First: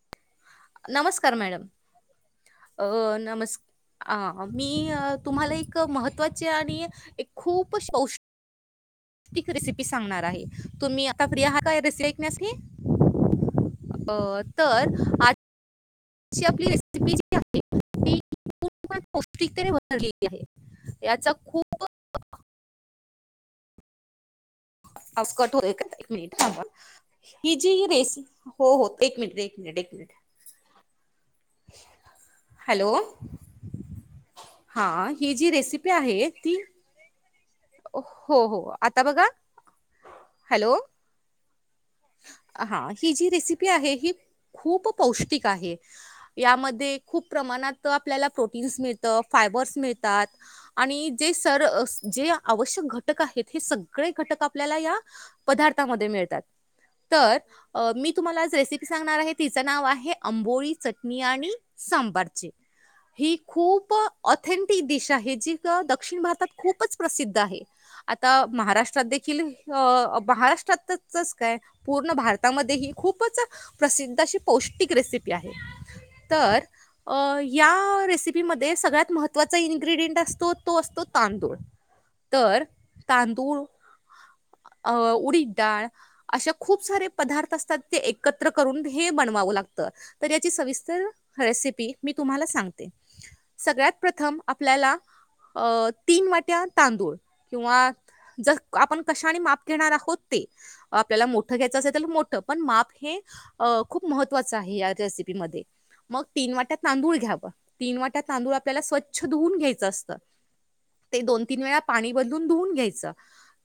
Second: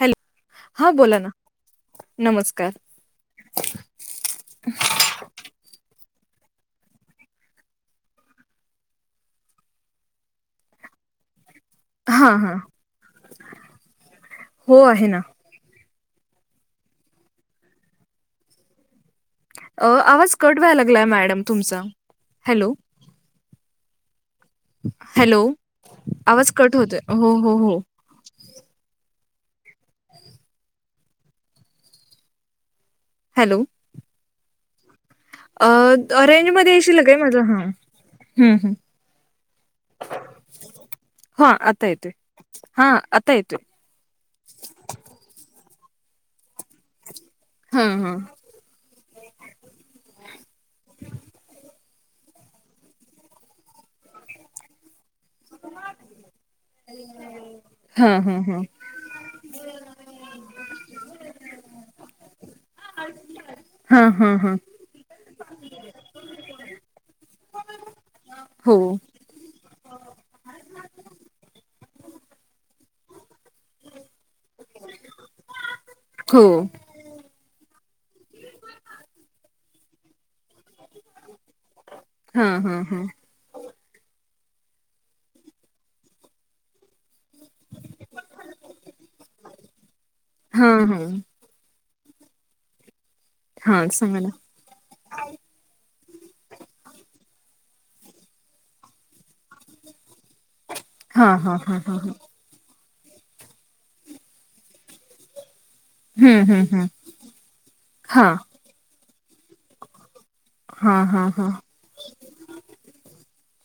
Hello नमस्कार madam नमस्कार अ नमस्कार आं मी अ तुम्हाला एक महत्व ची आणि एक खूपच शौस कं रेसिपी सांगणार आहे, तुम्ही आता फ्रि आहात? तुम्ही रेसीपी हा एकण्यासी हा हो तर आहे ना आ जची आपली रेसिपी जी आहे पौष्टिकतेने अ भरलेली आवाज आहे. कट व्हायला लागलाय याचा मॅडम तुमचा खूप हॅलो, हाफ हॅलो कट होय का एक मिनिट आवाज ह कट होतोय हो हि हो हो जी रेसि हो हो एक मिनिट मिडेकनट [unintelligible] हॅलो, हॅलो, हा अ रेंज मध्ये येशील काय हो, हो. आता बघा. हॅलो. ह हा ही जी रेसिपी आहे ही खूप पौष्टिक आहे खूप हा प्रमाणात हा आपल्याला प्रोटन् मिळत फायबर् ज जे आवश्यक घटक आहेत हे सगळे घटक आपल्याला या पदार्थामध्ये मिळतात तर हा मी हा तुम्हाला आ हा रेसिपी सांगणार आहे तिचं नाव आहे आंबोळी चटणी आणि सांभाचे ही खूप हा हा हा ऑथेंटिक दिशा आहे जी दक्षिण भारतात खूपच प्रसिद्ध आहे आता हो महाराष्ट्रात देखील महाराष्ट्रात काय पूर्ण भारतामध्ये ही खूपच प्रसिद्ध अशी पौष्टिक रेसिपी आहे हो तर या रेसिपीमध्ये सगळ्यात महत्त्वाचा इन्ग्रेडियंट असतो तो असतो तांदूळ हा तर हा हा तांदूळ अ उडी डाळ अशा खूप सारे पदार्थ असतात ते एकत्र करून हे बनवावं लागत तर याची हा हा सविस्तर रेसिपी मी तुम्हाला सांगते हा सगळ्यात सांगा ना प्रथम आपल्याला अ तीन वाट्या तांदूळ किंवा ज आपण कशाने माप घेणार आहोत ते हा आपल्याला हा मोठं हा घ्यायचं असेल हा तर मोठं पण माप हे खूप महत्त्वाचं आहे या रेसिपीमध्येध्ये मग हम्म तीन हम्म वाट्यात हम्म तांदूळ घ्यावं तीन वाट्यात हा तांदूळ आपल्याला स्वच्छ धुवून घ्यायचं असत हा ते हा दोन हा तीन वेळा पाणी बधून धुून घ्यायचं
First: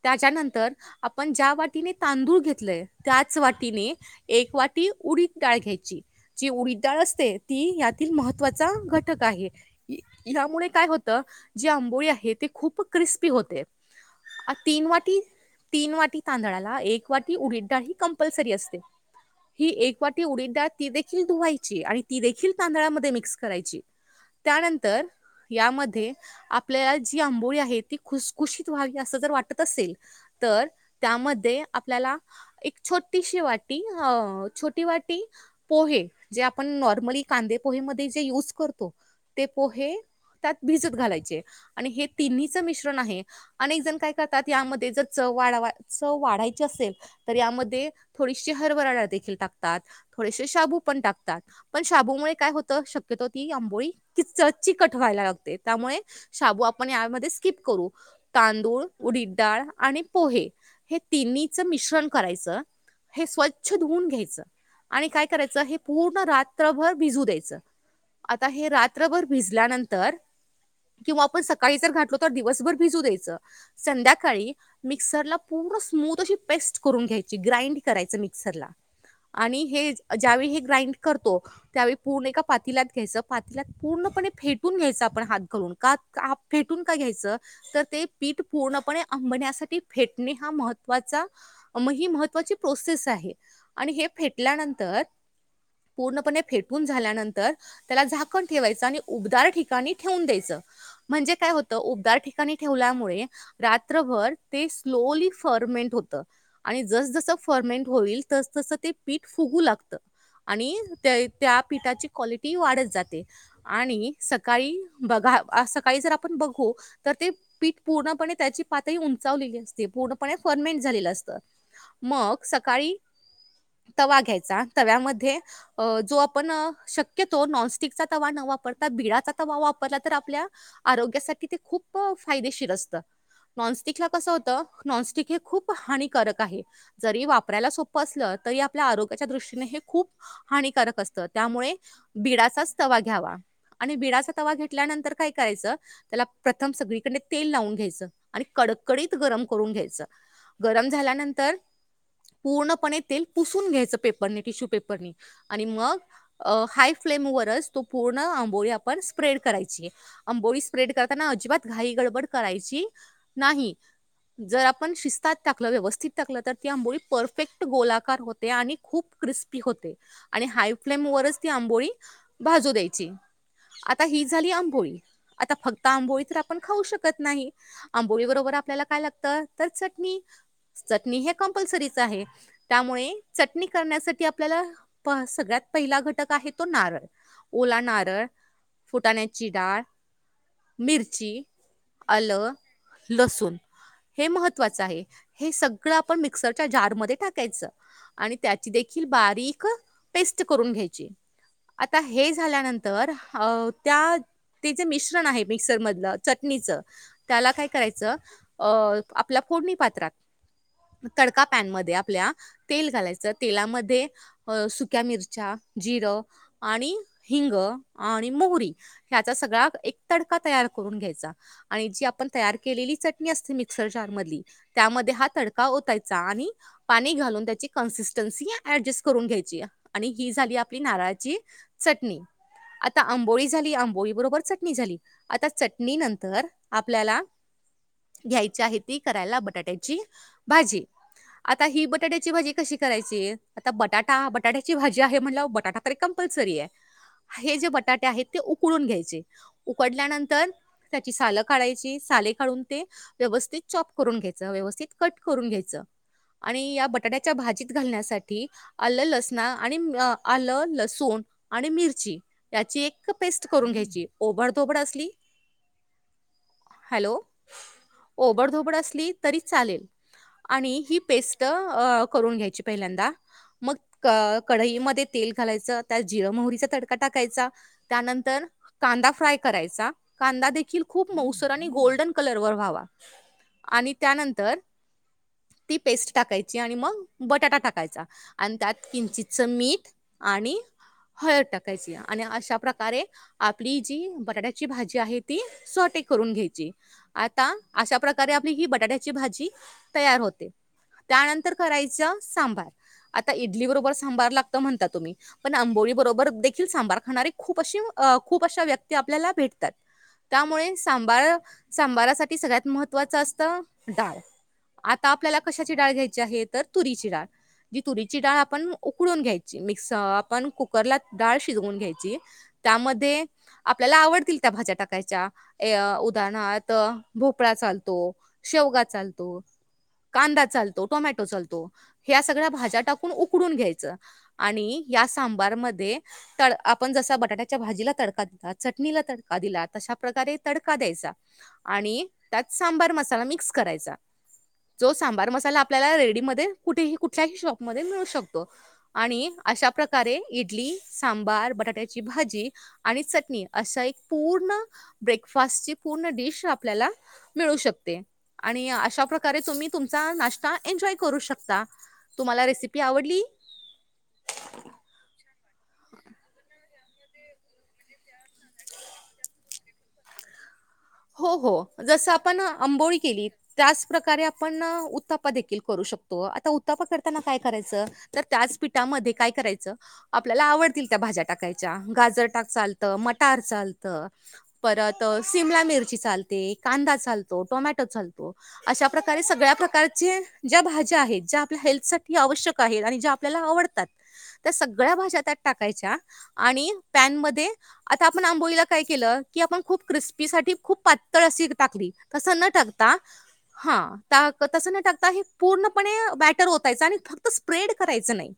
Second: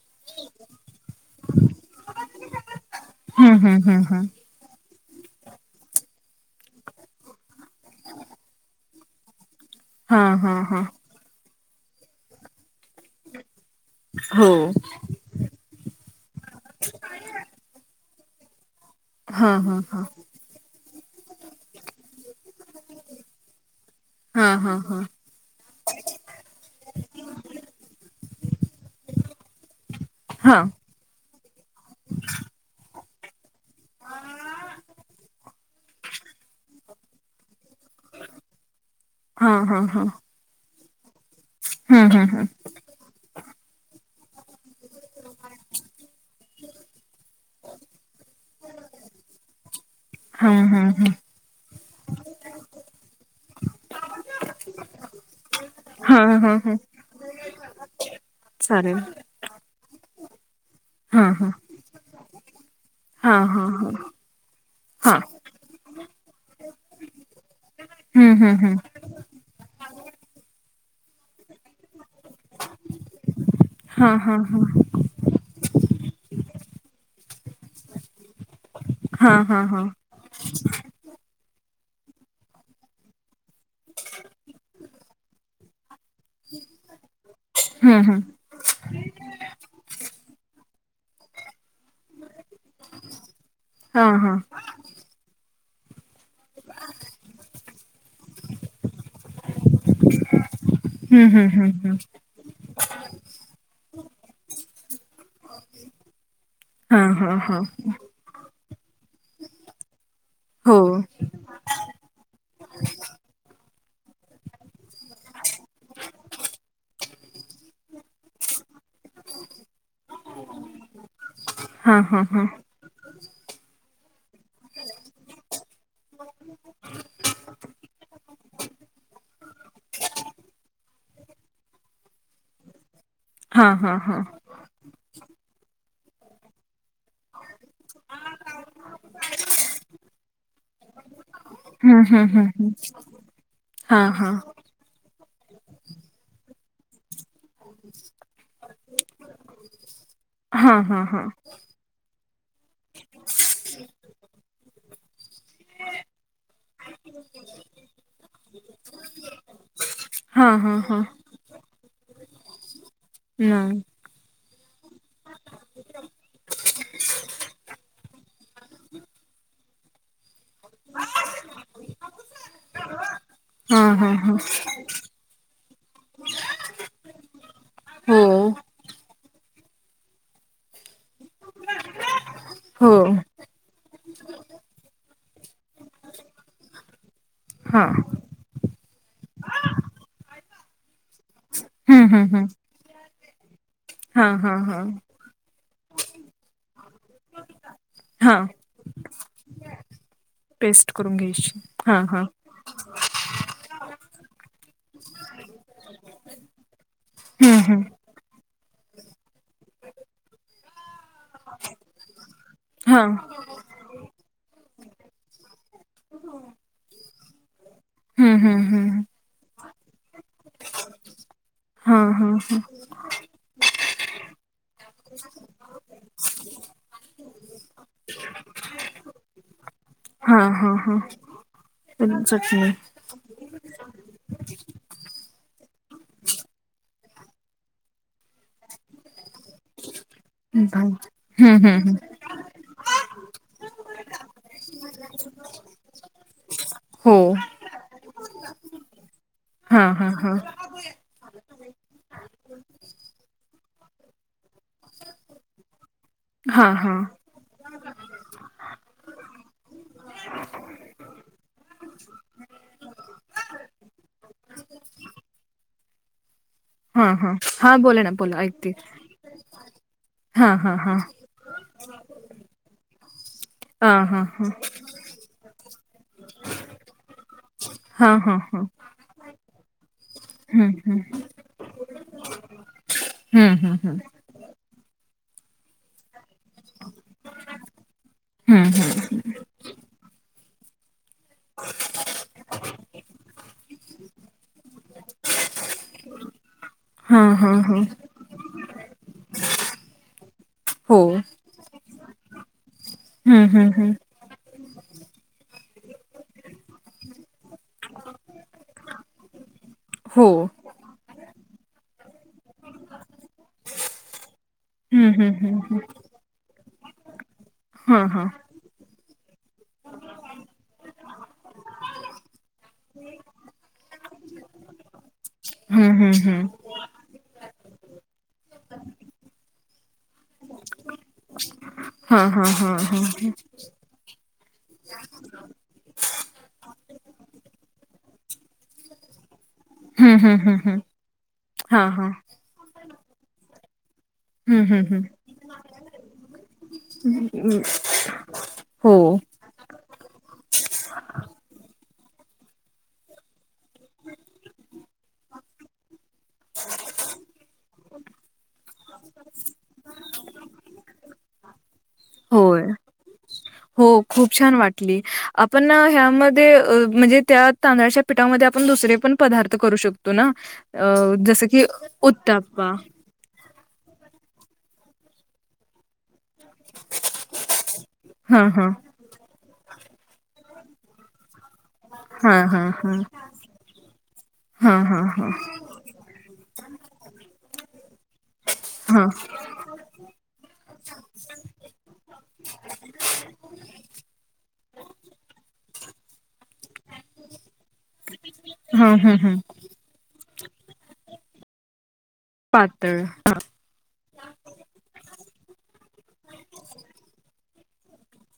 त्याच्यानंतर आपण ज्या वाटीने तांदूळ घेतलय त्याच हम्म हम्म वाटीने हम्म हम्म एक वाटी उडी डाळ घ्यायची जी उडीडळ असते ती यातील महत्वाचा घटक आहे हा हा यामुळे हा काय होतं जे आंबोळी आहे ते खूप क्रिस्पी होते हो तीन वाटी तीन वाटी तांदळा एक वाटी उर ही कंपल्सरी असते हा ही हा एक हा वाटी उडीडाळ ती देखील धुवायची आणि ती देखील तांदळामध्ये मिक्स करायची हा हा हा त्यानंतर यामध्ये आपल्याला जी आंबोळी आहे ती खुखुशीत व्हावी असं जर वाटत असेल हा तर त्यामध्ये आपल्याला एक छोटीशी वाट छोटी वाटी पोहे जे आपण नॉर्मली कांदे पोहे म यज ते हा हा पोहे हा भिजत घालायचे आणि हे हम्म हम्म हम्म तिन्हीच मिश्रण आहे आणि एक जण काय ात यामध्ये ज च वा वाढायची असेल तर यामध्ये थोडीशी हरभराळ देखील टाकतात थोडेसे हम्म शाबू हम्म पण हम्म टाकतात पण शाबूमुळे काय होतं शक्यतो ती आंबोळी कि चचची कटवा्हायला लागते त्यामुळे हा हा शबू हा आपण यामध्ये स्किप करू तांदूळ चालेल उडडडाळ आणि पोहे हे हा हा तिन्हीच मिश्रण करायचं हे हा हा स्वच्छ हा धुवून घ्यायचं आणि हा काय करायचं हे पूर्ण रात्रभर भिजू द्यायचं हम्म आता हम्म हे हम्म रात्रभर भिजल्यानंतर किंवा आपण सकाळी जर घातलो तर दिवसभर भिजू द्यायच हा हा संध्याकाळी हा मिक्सरला पूर्ण स्मूथ अशी पेस्ट करून घ्यायची ग्राइंड करायचं मिक्सर ला हा आणि हा हा हे ज्याळी ग्राईंड करतो त्यावेळी पूर्ण ए पातीलात घ्याय पातीलात पूर्णपणे फेटून घ्यायच आपण हात घालून का फेटून काय घ्यायचं तर हम्म ते हम्म पीठ पूर्णपणे आंबण्यासाठी फेट फेटणे हा महत्त्वाचा ही महत्त्वाची प्रोसेस आहे आणि हा हे हा फेटल्यानंतर पूर्णपणे फेटून झाल्यानंतर त्याला झाकण ठेवायच आणि उदार ठ ा ठेून द्याय हम्म म्हणजे काय हम्म हम्म होत हम्म उबदार ठिकाणी ठेवल्यामुळे ोमे हा हा हा होतमें हो ते पीठ फुगू लागत आणि हो त्या पीठाची की ती वाढत जाते आणि सकाळी बघा सकाळी जर आपण बघू तर ते पीठ पूर्णपणे त्याची पातळी उंचावलेली अस पूर्णपणे फर्मेंट झालेलं असत हा हा मग हा सकाळी तवा घ्यायचा तव्यामध्ये जो आपण शक्यतो नॉनस्टिकचा तवा न वापरो आता बिडाचा वाव वापरला तर आपल्या आरोग्यासाठी ते खूप फायदेशीर असतं हा हा नॉनस्टिक ला हा कस होत नॉनस्टिक हे खूप हानिकारक आहे जरी वापरायला सोपं असलं तरी आपल्या आरोग्याच्या दृष्टीने हे खूप हानिकारक असतं त्यामुळे हम्म हम्म हम्म बिडाचाच तवा घ्यावा आणि हा हा बिडचा तवा घेतल्यानंतर काय करायचं त्याला प्रत्य प्रथम सगळीकडे तेल लावून घ्यायचं आणि कडकडीत गरम घ्याच हा गरम हा हा झाल्यानंतर पूर्णपणे तेल पुसून घ्यायच पेपरनेिशू आणि मग हाय फ्लेम वच तो पूर्ण आंबोळी आपण स्प्रेड करायची हा अंबोळी हा स्प्रेड हा करताना अजिबात घाई गडबड करायची नाही जर आपण शिस्तात टाकलं व्यवस्थित टाकलं तर ती आंबोळी परफेक्ट गोलाकार होते आणि खूप क्रिस् हाय फ्म वच ती आंबोळीज द्यायची हा आता हा ही हा झाली आंबोळी आता फक्त आंबोळी तर आपण खाऊ शकत नाही हो आंबोळी बरोबर त्याला काय लागते तर चटणी चटणी हे कंपल्सरीच आहे हो त्यामुळे चटणी करण्यासाठी आपल्याला सगळ्यात पहि ला घटक आहे तो नारळ ओला हा नारळ फुटाण्याची डाळ मिरची हम्म हम्म हम्म आलं लसूण हा हे हा हा महत्वाचं आहे हे सगळं आपण मिक्सरच्या जार म टाकायचं आणि हा त्या बकून पेस्ट घ्या करून घ्यायची हा आ हा हे झाल्यानंतर त्या ते जे मिश्रण आहे मिक्सर मधलं चटणीच त्याला काय करायचं अ आपल्या फोडणी पात्रात तडका पॅनमध्ये आपल्या हम्म तेल हम्म घालायचं तेलामध्ये सुक्या मिरच्या जिरं आणि हिंग आणि हा हम्म हम्म मोहरी ह्याचा सगळा एक तडका तयार करून घ्यायचा आणि हम्म हा जी आपण हा तयार हा केलेली चटणी असते म घ [unintelligible] अडजस्ट करून घ्यायची आणि ही हा झाली हा आपली नारळाची चटणी आता आंबोळी झाली आंबोळी बरोबर चट झाली आता चटणी नंतर आपल्याला घ्याय आहे बटाट्याची भाजी हम्म आता हम्म ही हम्म बटाट्याची भाजी कशी करायची आता बटाटा बटाट्याची भाजी आहे म्हण बटाटा तर कम सरी आहे हो हे जे बटाटे आहेत ते उकडून घ्यायचे हा हा हा उकडल्यानंतर त्याची सालं काढायची साले काढून ते व्यवस्थित चॉप करून घ्यायच व्यवस्थित कट करून घ्यायचं हा आणि या हा बटाट्याच्या भाजीत घालण्यासाठी आलं लसण आणि आलं लसूण आणि मिरची याची एक पेस्ट करून घ्यायची ओबडधोबड असली हा हॅलो? हा हा बोले ना बोला ऐकते ओबडधोबड असली तरी चालेल हा हा आणि हा ही पेस्ट करून घ्यायची पहिल्यांदा हा मग हा हा कढईमध्ये तेल घालायच त्यात जिर मोहरीचा तडका टाकायचा हा हा त्यानंतर हा कांदा फ्राय करायचा कांदा हम्म देखील हम्म खूप मौसर आणि गोल्ड क हम्म हम्म टाकायची आणि मग बटाटा टाकायचा आणि हम्म हम्म त्यात हम्म किंचितचं मीठ आणि हयत टाकायची आणि अशा प्रकारे आपली जी बटाट्याची भाजी आहे ती सोटे करून घ्यायची हा आता हा हा अशा प्रकारे आपली ही बटाट्याची भाजी तयार होते हो त्यानंतर करायचं सांबार आता हम्म इडली हम्म हम्म बरोबर सांबार लागत म्हणतात तुम् पण आंबोळी बरोबर देखील सांभार खाणारी खूप अशी खूप अशा व्यक्ती आपल्याला भेट हो त्यामुळे सां ती सगळ्यात महत्त्वाचं असतं डाळ आता हम्म हम्म आपल्याला कशाची हम्म डाळ घ्यायची आहे तुरीची डाळ जी हा तुरीची हा डाळ आपण ून घ्याय म आपण कुकरला डाळ शिजून घ्यायची त्यामध्ये आपल्याला आवडतील त्या भाज्या टाकायच्या हम्म अ हम्म हम्म उदाहरणारथ भोपळा चालतो शेवगा चालतो कांदा चालतो टोमॅटो चालतो हा ह्या हा सगळ्या हा भाज्या हा टाकून उकडून घ्यायचं आणि या सांबारमध्ये तड आपण जसा बटाट्याच्या भाजीला तडका देतात चटणीला तडका दिलात तशा हम्म प्रकारे हम्म हम्म तडका हम्म द्यायचा हा आणि हा त्यात सांबार मसाला मिक्स करायचा हम्म हम्म जो हम्म सांबार मसाला आपल्याला रेडी म कुठेही कुठल्याही शॉपमध्ये मिळू शकतो हो. आणि अशा त्या प्रकारे इडली सांबार बटाटे च पूर् ब्रेक पण देश आपल्याला मिळू शकते आणि अशा प्रकारे तुम्ही तुमचा नाश्ता एन्जॉय करू शकता तुम्हाला होय. रेसिपी आवडली हो खूप छान वाटली आपण ह्यामध्ये म्हणजे त्या तांदळाच्या पिठामध्ये आपण दुसरे पण पदार्थ करू शकतो ना अ हो जसं की हो जसं आपण उत्ताप्पा. आंबोळी केली त्याच प्रकारे आपण उतापा देखील करू शकतो आता उताफ करताना काय करायचं तर हां, त्याच हां. पीठामध्ये काय करायचं आपल्याला आवडतील त्या भाज्या टाकायच्या गाजर टाक हां, हां, चालत हां. मटार चालत हां, परत हां, हां. शिम मिर चालते कांदा चालतो टोमॅटो चालतो अशा हां. प्रकारे सगळ्या प्रकारचे ज्या भाज्या आहेत ज्या आपल्या हेल्थ साठी आवश्यक आहेत आणि स्या टा आपण आंबोईला काय हां, हं, केलं हं. की आपण खूप क्रिस्पी सा खूप पातळ अशी टाकली तस न टाकता पातळ. हा टा तसं न टाकता हे पूर्णपणे बॅटर होतायच आणि फक्त स्प्रेड करायचं नाही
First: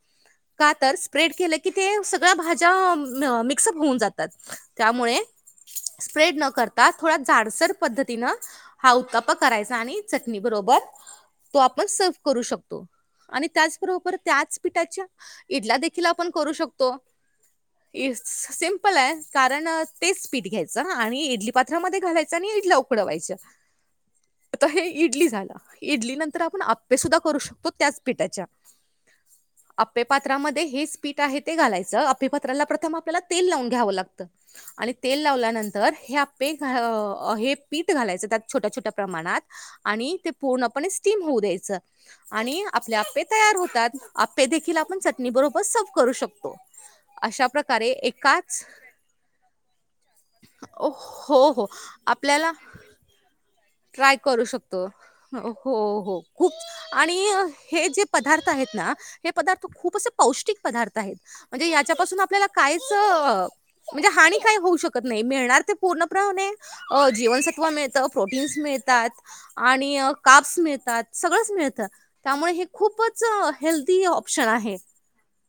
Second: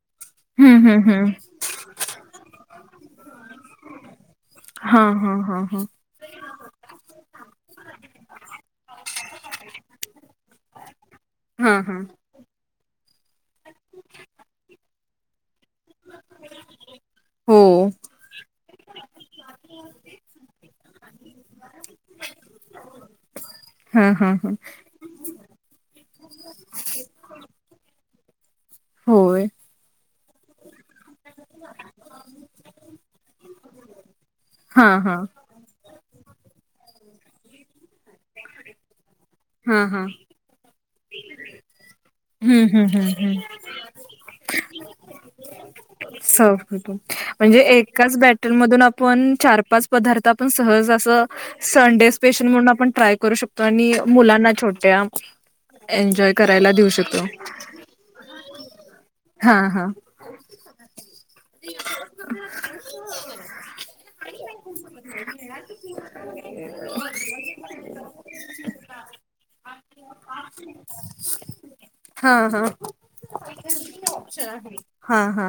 ह का हं, तर हं, हं. स्प्रेड केलं की ते सगळ्या भाज्या मिक्सअप होऊन जातात हां, त्यामुळे हां, हां, हां. स्प्रेड न करता थोडा डसर पद्धतीन हा उताप करायचा आणि चटणी बरोबर तो हां, आपण हां. सर्व करू शकतो आणि त्याचबरोबर त्याच पिठाच्या इडला देखील आपण करू शकतो हो. सिमपल आहे कारण तेच पीठ घ्यायचं आणि इडली पात्रामध्ये इ उकडवाय हां, हां, हां. इड झा इडली नंतर आपण आपे सुद्धा करू शकतो त्याच पिठाच्या होय आपेपात्रामध्ये हेच पीठ आहे ते घालायचं आपेपात्राला प्रथम आपल्याला तेल लावून घ्यावं लागतं हां, आणि हां. तेल लावल्यानंतर हे आपे हे पीठ घालायच त्या छोट्या छोट्या प्रमाणात हां, हां. आणि पूर्ण स्टीम होऊ द्यायच आणि हं, हं, आपले हं, आपे हं. तयार होतात आपे देखील आपण चटणी बरोबर स स म्हणजे एकाच बॅटर मधून आपण चार पाच पदार्थ आपण हो सहज अस हो संडे स्पेशल आपल्याला म्हणून आपण ट्राय करू शकतो आणि ट्राय करू मुलांना शकतो छोट्या हो हो एन्जॉय खूप करायला देऊ आणि शकतो हे जे पदार्थ आहेत हे हा पदार् हा खूपौष्टिक पदार्थ म्हणजे याच्यापासून आपल्याला कायच म्हणजे हानी काही होऊ शकत नाही मिळणार ते पूर्णप्रमाणे जीवनसत्व मिळतं प्रोटीन ात आणि काप् मिात सगळ मिळत त्या हा हा खूप हेल्दी ऑप्शन आहे हा हा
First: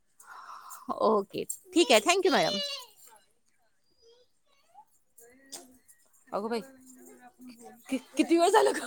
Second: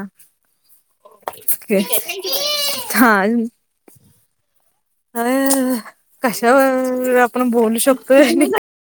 ओके. ठीक आहे. Thank you madam. हा अरे अगं बाई! कशावर आपण बोलू कि शकतोय किती वेळ झालं गं?